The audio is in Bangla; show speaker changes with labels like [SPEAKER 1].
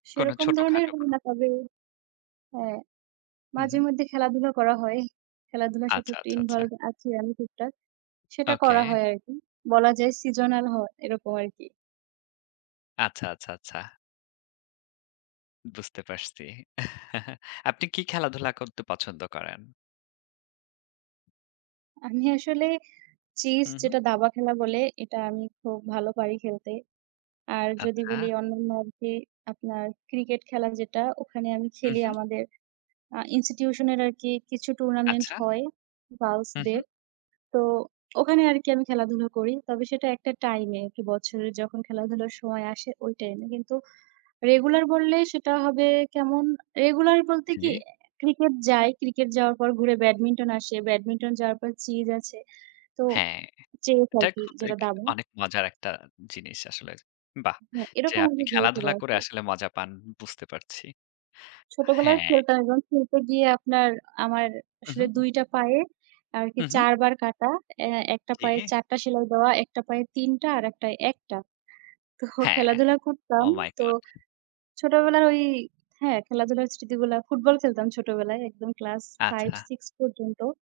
[SPEAKER 1] কোনো
[SPEAKER 2] সেরকম
[SPEAKER 1] ছোট
[SPEAKER 2] ধরনের
[SPEAKER 1] খাটো কোনো।
[SPEAKER 2] না হলেও হ্যাঁ,
[SPEAKER 1] হুম,
[SPEAKER 2] মাঝে
[SPEAKER 1] হুম।
[SPEAKER 2] মধ্যে খেলাধুলা করা হয়। খেলাধুলার সাথে
[SPEAKER 1] আচ্ছা,
[SPEAKER 2] একটু
[SPEAKER 1] আচ্ছা, আচ্ছা।
[SPEAKER 2] involve আছি আমি টুকটাক। সেটা
[SPEAKER 1] ওকে।
[SPEAKER 2] করা হয় আরকি। বলা যায় seasonal হয়, এরকম আরকি।
[SPEAKER 1] আচ্ছা, আচ্ছা, আচ্ছা। বুঝতে পারছি। আপনি কী খেলাধুলা করতে পছন্দ করেন?
[SPEAKER 2] আমি আসলে চেজ
[SPEAKER 1] হুম, হুম।
[SPEAKER 2] যেটা দাবা খেলা বলে, এটা আমি খুব ভালো পারি খেলতে। আর যদি বলি
[SPEAKER 1] আচ্ছা।
[SPEAKER 2] অন্যান্য আরকি আপনার cricket খেলা যেটা ওখানে আমি
[SPEAKER 1] হুম,
[SPEAKER 2] খেলি।
[SPEAKER 1] হুম।
[SPEAKER 2] আমাদের আ institution-এর আরকি কিছু tournament
[SPEAKER 1] আচ্ছা।
[SPEAKER 2] হয়
[SPEAKER 1] হুম, হুম।
[SPEAKER 2] girls-দের। তো ওখানে আরকি আমি খেলাধুলা করি। তবে সেটা একটা time এ, একটু বছরের যখন খেলাধুলার সময় আসে ওই time এ। কিন্তু regular বললেই সেটা হবে কেমন? regular বলতে কি
[SPEAKER 1] জ্বি।
[SPEAKER 2] cricket যায়, cricket যাওয়ার পর ঘুরে badminton আসে, badminton যাওয়ার পর চেজ আছে। তো
[SPEAKER 1] হ্যাঁ,
[SPEAKER 2] চেজ
[SPEAKER 1] এটা
[SPEAKER 2] আরকি
[SPEAKER 1] খুব
[SPEAKER 2] যেটা
[SPEAKER 1] এক
[SPEAKER 2] দাবা।
[SPEAKER 1] অনেক মজার একটা জিনিস আসলে। বাহ!
[SPEAKER 2] হ্যাঁ,
[SPEAKER 1] যে
[SPEAKER 2] এরকম
[SPEAKER 1] আপনি
[SPEAKER 2] আমি ঘুরে ফিরে
[SPEAKER 1] খেলাধুলা করে
[SPEAKER 2] আসে।
[SPEAKER 1] আসলে মজা পান বুঝতে পারছি।
[SPEAKER 2] ছোটবেলায়
[SPEAKER 1] হ্যাঁ।
[SPEAKER 2] খেলতাম এবং খেলতে গিয়ে আপনার আমার আসলে
[SPEAKER 1] হুম, হুম।
[SPEAKER 2] ২ টা পায়ে আরকি
[SPEAKER 1] হুম, হুম।
[SPEAKER 2] ৪ বার কাটা, আ ১ টা পায়ে
[SPEAKER 1] জ্বি।
[SPEAKER 2] ৪ টা সেলাই দেওয়া, একটা পায়ে ৩ টা, আরেকটায় ১ টা। তো
[SPEAKER 1] হ্যাঁ।
[SPEAKER 2] খেলাধুলা করতাম।
[SPEAKER 1] Oh my
[SPEAKER 2] তো
[SPEAKER 1] God!
[SPEAKER 2] ছোটবেলার ওই হ্যাঁ, খেলাধুলার স্মৃতিগুলা football খেলতাম ছোটবেলায় একদম class 5
[SPEAKER 1] আচ্ছা।
[SPEAKER 2] 6 পর্যন্ত।